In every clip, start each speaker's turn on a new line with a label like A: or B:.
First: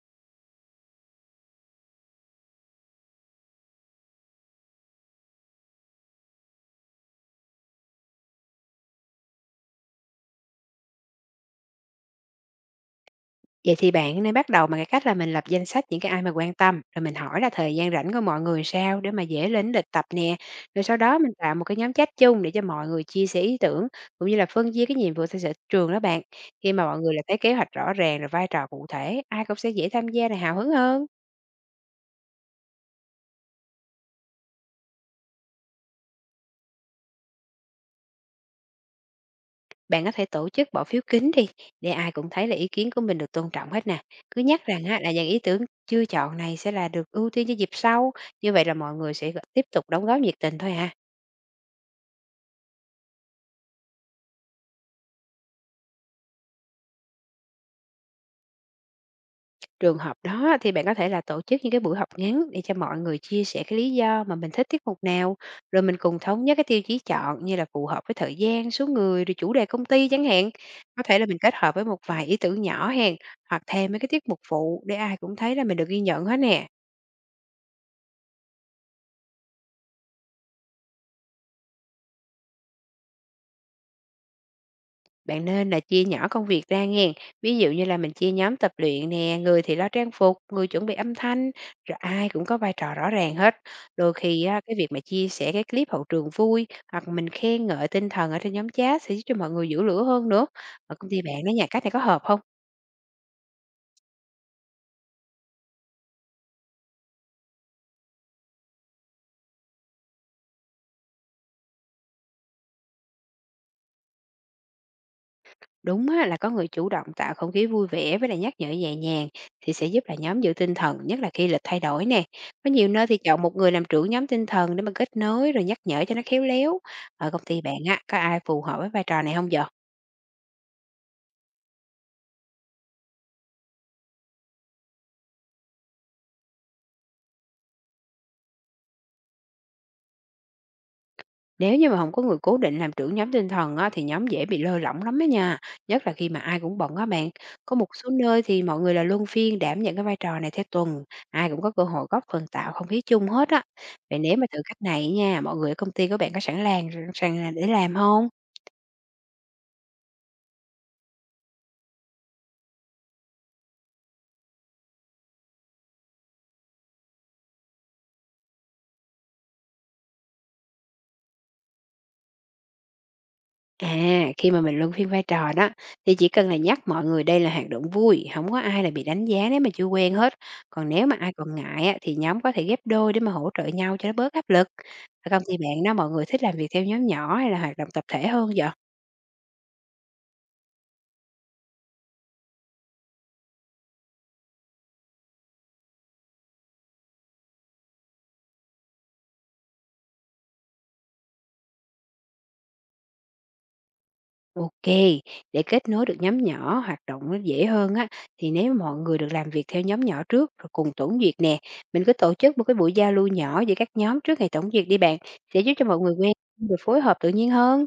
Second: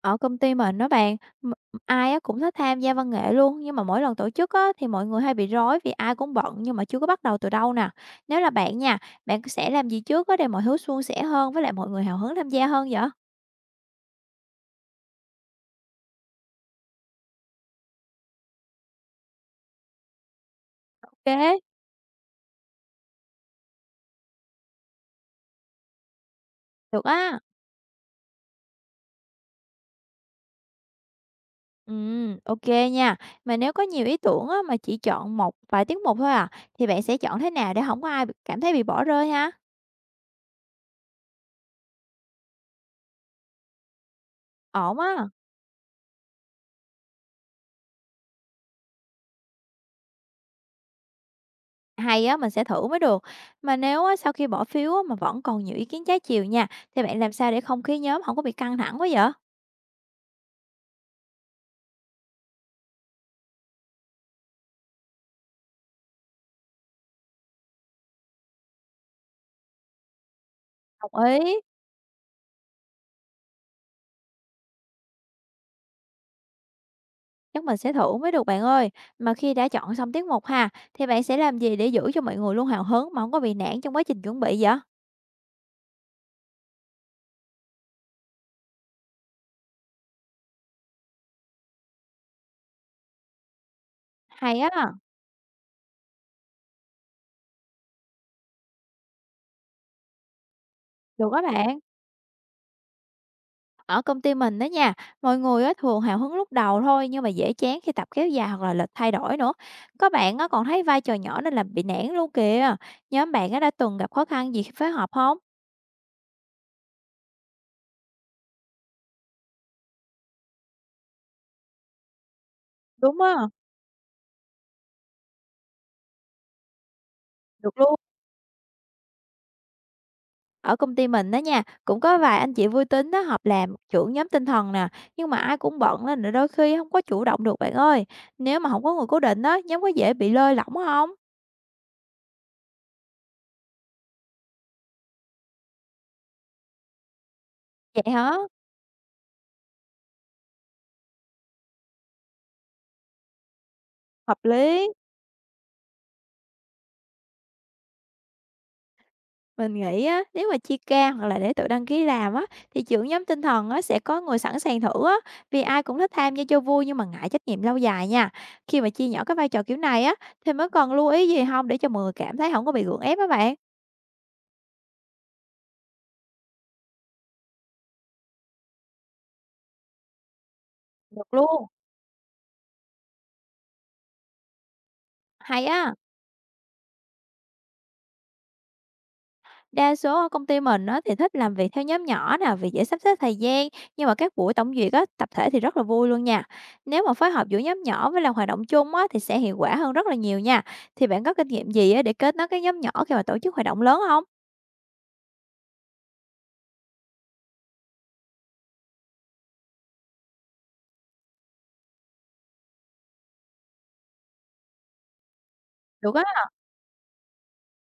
A: Ở công ty mình đó bạn, m ai á cũng thích tham gia văn nghệ luôn, nhưng mà mỗi lần tổ chức á thì mọi người hay bị rối vì ai cũng bận nhưng mà chưa có bắt đầu từ đâu nè. Nếu là bạn nha, bạn sẽ làm gì trước á để mọi thứ suôn sẻ hơn với lại mọi người hào hứng tham gia hơn vậy?
B: Vậy thì bạn nên bắt đầu bằng cái cách là mình lập danh sách những cái ai mà quan tâm, rồi mình hỏi là thời gian rảnh của mọi người sao để mà dễ lên lịch tập nè. Rồi sau đó mình tạo
A: OK,
B: một cái nhóm chat chung để cho mọi người chia sẻ ý tưởng cũng như là phân chia cái nhiệm vụ theo sở trường đó bạn. Khi mà mọi
A: được
B: người là thấy
A: á.
B: kế hoạch rõ ràng rồi vai trò cụ thể, ai cũng sẽ dễ tham gia này hào hứng hơn.
A: OK nha. Mà nếu có nhiều ý tưởng á mà chỉ chọn một vài tiết mục thôi à, thì bạn sẽ chọn thế nào để không có ai b cảm thấy bị bỏ rơi ha?
B: Bạn có thể tổ chức bỏ phiếu kín đi để ai cũng thấy là ý kiến của mình được tôn trọng hết nè. Cứ nhắc rằng
A: Ổn
B: á,
A: á.
B: là dàn ý tưởng chưa chọn này sẽ là được ưu tiên cho dịp sau. Như vậy là mọi người sẽ tiếp tục đóng góp nhiệt tình thôi à.
A: Hay á, mình sẽ thử mới được. Mà nếu á, sau khi bỏ phiếu á, mà vẫn còn nhiều ý kiến trái chiều nha, thì bạn làm sao để không khí nhóm không có bị căng thẳng quá vậy?
B: Trường hợp đó thì bạn có thể là tổ chức những cái buổi học ngắn để cho mọi người chia sẻ cái lý do mà mình thích tiết mục nào, rồi mình cùng thống nhất cái tiêu chí chọn như là phù hợp với thời gian, số người, rồi chủ đề công ty chẳng hạn. Có thể
A: Đồng
B: là mình kết
A: ý,
B: hợp với một vài ý tưởng nhỏ hèn hoặc thêm mấy cái tiết mục phụ để ai cũng thấy là mình được ghi nhận hết nè.
A: chắc mình sẽ thử mới được bạn ơi. Mà khi đã chọn xong tiết mục ha, thì bạn sẽ làm gì để giữ cho mọi người luôn hào hứng mà không có bị nản trong quá trình chuẩn bị vậy?
B: Bạn nên là chia nhỏ công việc ra nghen. Ví dụ như là mình chia nhóm tập luyện nè, người thì lo trang phục, người chuẩn bị âm thanh, rồi ai cũng có vai trò rõ ràng hết. Đôi khi á,
A: Hay á,
B: cái việc mà chia sẻ cái clip hậu trường vui hoặc mình khen ngợi tinh thần ở trên nhóm chat sẽ giúp cho mọi người giữ lửa hơn nữa. Ở công ty
A: được á
B: bạn đó nhà,
A: bạn.
B: cách này có hợp không?
A: Ở công ty mình đó nha, mọi người á, thường hào hứng lúc đầu thôi nhưng mà dễ chán khi tập kéo dài hoặc là lịch thay đổi nữa. Các bạn á, còn thấy vai trò nhỏ nên là bị nản luôn kìa. Nhóm bạn á, đã từng gặp khó khăn gì khi phối hợp không?
B: Đúng á, là có người chủ động tạo không khí vui vẻ với lại nhắc nhở nhẹ nhàng thì sẽ giúp là nhóm giữ tinh thần, nhất là khi lịch thay đổi nè. Có nhiều nơi thì
A: Đúng á,
B: chọn một người làm trưởng nhóm tinh thần để mà kết nối rồi nhắc nhở cho nó khéo léo. Ở công ty bạn
A: được luôn.
B: á, có ai phù hợp với vai trò này không vậy?
A: Ở công ty mình đó nha, cũng có vài anh chị vui tính đó họp làm trưởng nhóm tinh thần nè, nhưng mà ai cũng bận nên là đôi khi không có chủ động được bạn ơi. Nếu mà không có người cố định đó, nhóm có dễ bị lơi lỏng không?
B: Nếu như mà không có người cố định làm trưởng nhóm tinh thần á, thì nhóm dễ bị lơi lỏng lắm á nha, nhất là khi mà ai cũng bận á bạn. Có một số
A: Vậy hả?
B: nơi thì mọi người là luân phiên đảm nhận cái vai trò này theo tuần, ai cũng có cơ hội góp phần tạo không khí chung hết á. Vậy nếu
A: Hợp
B: mà thử cách
A: lý.
B: này nha, mọi người ở công ty của bạn có sẵn làng sẵn sàng để làm không?
A: Mình nghĩ á, nếu mà chia ca hoặc là để tự đăng ký làm á, thì trưởng nhóm tinh thần á, sẽ có người sẵn sàng thử á, vì ai cũng thích tham gia cho vui nhưng mà ngại trách nhiệm lâu dài nha. Khi mà chia nhỏ cái vai trò kiểu này á, thì mới cần lưu ý gì không để cho mọi người cảm thấy không có bị gượng ép á bạn.
B: À, Khi mà mình luân phiên vai trò đó thì chỉ cần là nhắc mọi người đây là hoạt động vui, không có ai là bị đánh giá nếu mà chưa quen hết. Còn nếu mà ai
A: Được
B: còn
A: luôn.
B: ngại á, thì nhóm có thể ghép đôi để mà hỗ trợ nhau cho nó bớt áp lực. Ở công ty
A: Hay
B: bạn
A: á.
B: đó, mọi người thích làm việc theo nhóm nhỏ hay là hoạt động tập thể hơn vậy?
A: Đa số công ty mình á, thì thích làm việc theo nhóm nhỏ nè, vì dễ sắp xếp thời gian, nhưng mà các buổi tổng duyệt á, tập thể thì rất là vui luôn nha. Nếu mà phối hợp giữa nhóm nhỏ với làm hoạt động chung á, thì sẽ hiệu quả hơn rất là nhiều nha. Thì bạn có kinh nghiệm gì á, để kết nối các nhóm nhỏ khi mà tổ chức hoạt động lớn không?
B: Ok, để kết nối được nhóm nhỏ, hoạt động nó dễ hơn á thì nếu mà mọi người được làm việc theo nhóm nhỏ trước rồi cùng tổng duyệt nè, mình cứ tổ chức một cái buổi giao lưu nhỏ giữa các nhóm trước ngày tổng duyệt đi bạn, sẽ giúp cho mọi
A: Được
B: người
A: á,
B: quen rồi phối hợp tự nhiên hơn.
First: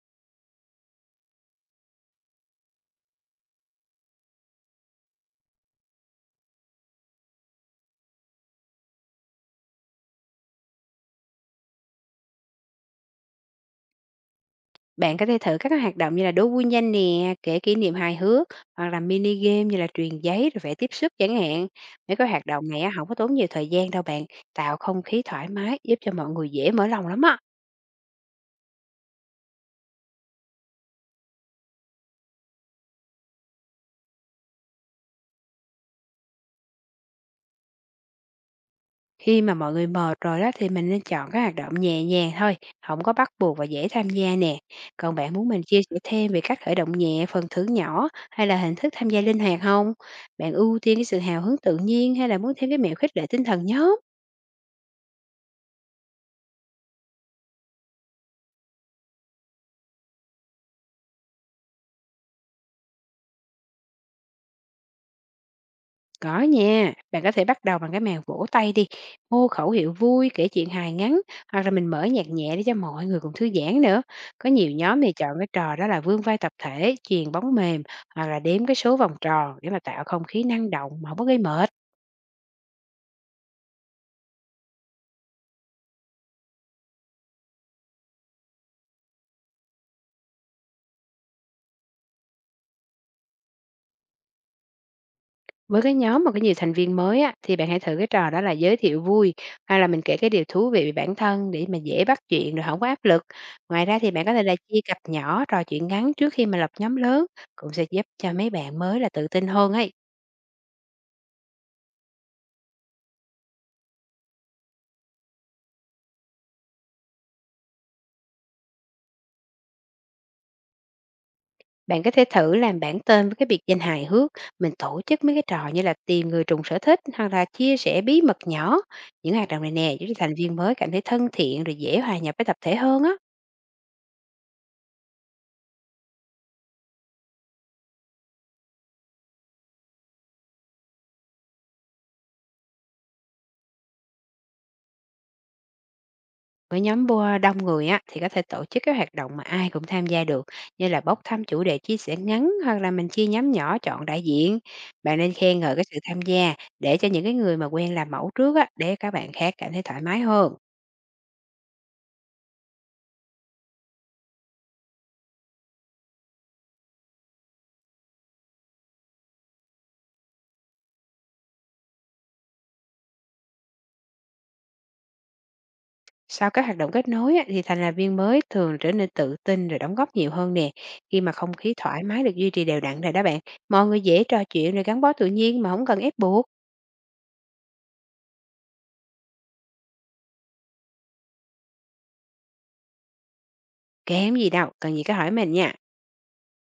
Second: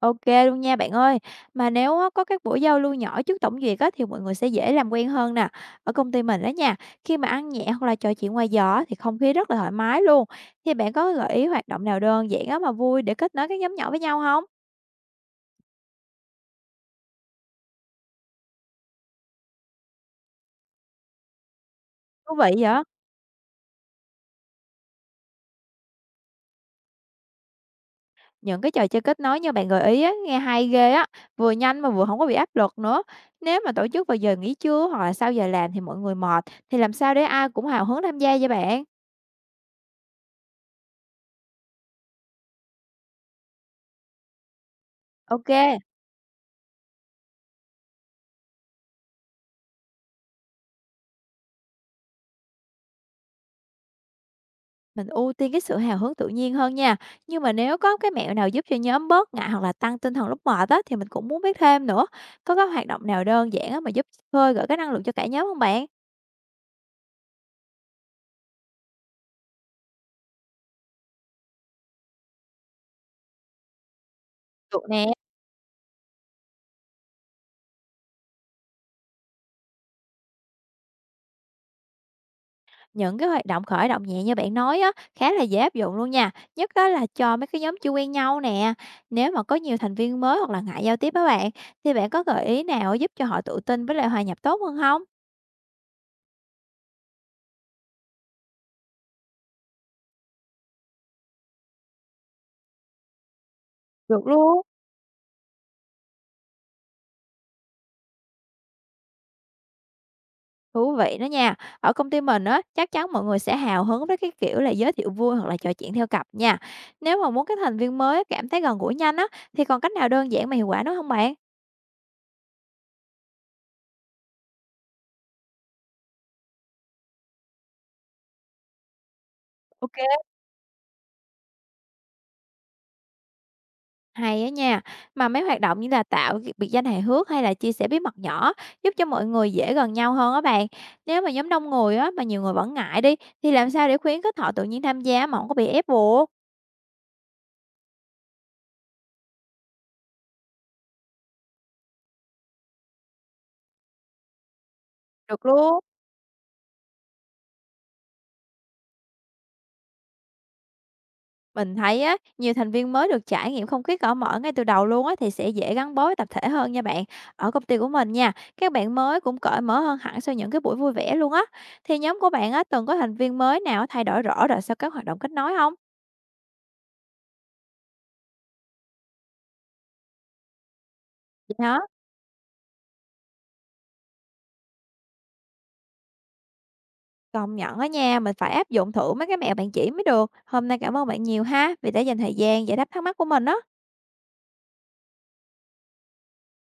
A: ok luôn nha bạn ơi. Mà nếu á, có các buổi giao lưu nhỏ trước tổng duyệt á, thì mọi người sẽ dễ làm quen hơn nè. Ở công ty mình đó nha, khi mà ăn nhẹ hoặc là trò chuyện ngoài giờ á, thì không khí rất là thoải mái luôn. Thì bạn có gợi ý hoạt động nào đơn giản á, mà vui để kết nối các nhóm nhỏ với nhau không?
B: Bạn có thể thử các cái hoạt động như là đố vui nhanh nè, kể kỷ niệm hài hước hoặc là mini game như là truyền giấy rồi vẽ tiếp sức chẳng hạn. Mấy cái
A: Thú
B: hoạt
A: vị
B: động này
A: vậy!
B: á, không có tốn nhiều thời gian đâu bạn, tạo không khí thoải mái giúp cho mọi người dễ mở lòng lắm á.
A: Những cái trò chơi kết nối như bạn gợi ý á, nghe hay ghê á, vừa nhanh mà vừa không có bị áp lực nữa. Nếu mà tổ chức vào giờ nghỉ trưa hoặc là sau giờ làm thì mọi người mệt, thì làm sao để ai cũng hào hứng tham gia vậy bạn?
B: Khi mà mọi người mệt rồi đó thì mình nên chọn các hoạt động nhẹ nhàng thôi, không có bắt buộc và dễ tham gia nè. Còn bạn muốn
A: Ok,
B: mình chia sẻ thêm về cách khởi động nhẹ, phần thưởng nhỏ hay là hình thức tham gia linh hoạt không? Bạn ưu tiên cái sự hào hứng tự nhiên hay là muốn thêm cái mẹo khích lệ tinh thần nhóm?
A: mình ưu tiên cái sự hào hứng tự nhiên hơn nha, nhưng mà nếu có cái mẹo nào giúp cho nhóm bớt ngại hoặc là tăng tinh thần lúc mệt á, thì mình cũng muốn biết thêm nữa. Có cái hoạt động nào đơn giản á mà giúp khơi gợi cái năng lượng cho cả nhóm không bạn?
B: Có nha, bạn có thể bắt đầu bằng cái màn vỗ tay đi, hô khẩu hiệu vui, kể chuyện hài ngắn hoặc là mình mở nhạc nhẹ để cho mọi người cùng thư giãn nữa. Có nhiều
A: Được
B: nhóm
A: nè.
B: thì chọn cái trò đó là vươn vai tập thể, chuyền bóng mềm hoặc là đếm cái số vòng tròn để mà tạo không khí năng động mà không có gây mệt.
A: Những cái hoạt động khởi động nhẹ như bạn nói á, khá là dễ áp dụng luôn nha, nhất đó là cho mấy cái nhóm chưa quen nhau nè. Nếu mà có nhiều thành viên mới hoặc là ngại giao tiếp á bạn, thì bạn có gợi ý nào giúp cho họ tự tin với lại hòa nhập tốt hơn không?
B: Với cái nhóm mà có nhiều thành viên mới á, thì bạn hãy thử cái trò đó là giới thiệu vui hay là mình kể cái điều thú vị về bản thân để mà dễ bắt chuyện rồi không có áp lực. Ngoài ra thì bạn
A: Được
B: có thể là
A: luôn.
B: chia cặp nhỏ trò chuyện ngắn trước khi mà lập nhóm lớn cũng sẽ giúp cho mấy bạn mới là tự tin hơn ấy.
A: Thú vị đó nha. Ở công ty mình á, chắc chắn mọi người sẽ hào hứng với cái kiểu là giới thiệu vui hoặc là trò chuyện theo cặp nha. Nếu mà muốn các thành viên mới cảm thấy gần gũi nhanh á, thì còn cách nào đơn giản mà hiệu quả nữa không bạn?
B: Bạn có thể thử làm bản tên với cái biệt danh hài hước, mình tổ chức mấy cái trò như là tìm người trùng sở thích hoặc là chia sẻ bí mật nhỏ. Những hoạt động này nè giúp cho
A: Ok,
B: thành viên mới cảm thấy thân thiện rồi dễ hòa nhập với tập thể hơn á.
A: hay á nha. Mà mấy hoạt động như là tạo cái biệt danh hài hước hay là chia sẻ bí mật nhỏ giúp cho mọi người dễ gần nhau hơn á bạn. Nếu mà nhóm đông người á mà nhiều người vẫn ngại đi thì làm sao để khuyến khích họ tự nhiên tham gia mà không có bị ép buộc?
B: Với nhóm bua đông người á, thì có thể tổ chức các hoạt động mà ai cũng tham gia được, như là bốc thăm chủ đề chia sẻ ngắn hoặc là mình chia nhóm nhỏ chọn đại diện. Bạn nên
A: Được
B: khen ngợi
A: luôn.
B: cái sự tham gia để cho những cái người mà quen làm mẫu trước á, để các bạn khác cảm thấy thoải mái hơn.
A: Mình thấy á, nhiều thành viên mới được trải nghiệm không khí cởi mở ngay từ đầu luôn á thì sẽ dễ gắn bó với tập thể hơn nha bạn. Ở công ty của mình nha, các bạn mới cũng cởi mở hơn hẳn sau những cái buổi vui vẻ luôn á. Thì nhóm của bạn á từng có thành viên mới nào thay đổi rõ rồi sau các hoạt động kết nối không?
B: Sau các hoạt động kết nối á, thì thành lập viên mới thường trở nên tự tin rồi đóng góp nhiều hơn nè. Khi mà
A: Vậy
B: không khí
A: hả?
B: thoải mái được duy trì đều đặn rồi đó bạn, mọi người dễ trò chuyện rồi gắn bó tự nhiên mà không cần ép buộc.
A: Công nhận á nha, mình phải áp dụng thử mấy cái mẹo bạn chỉ mới được. Hôm nay cảm ơn bạn nhiều ha, vì đã dành thời gian giải đáp thắc mắc của mình á.
B: Kém gì đâu, cần gì cứ hỏi mình nha.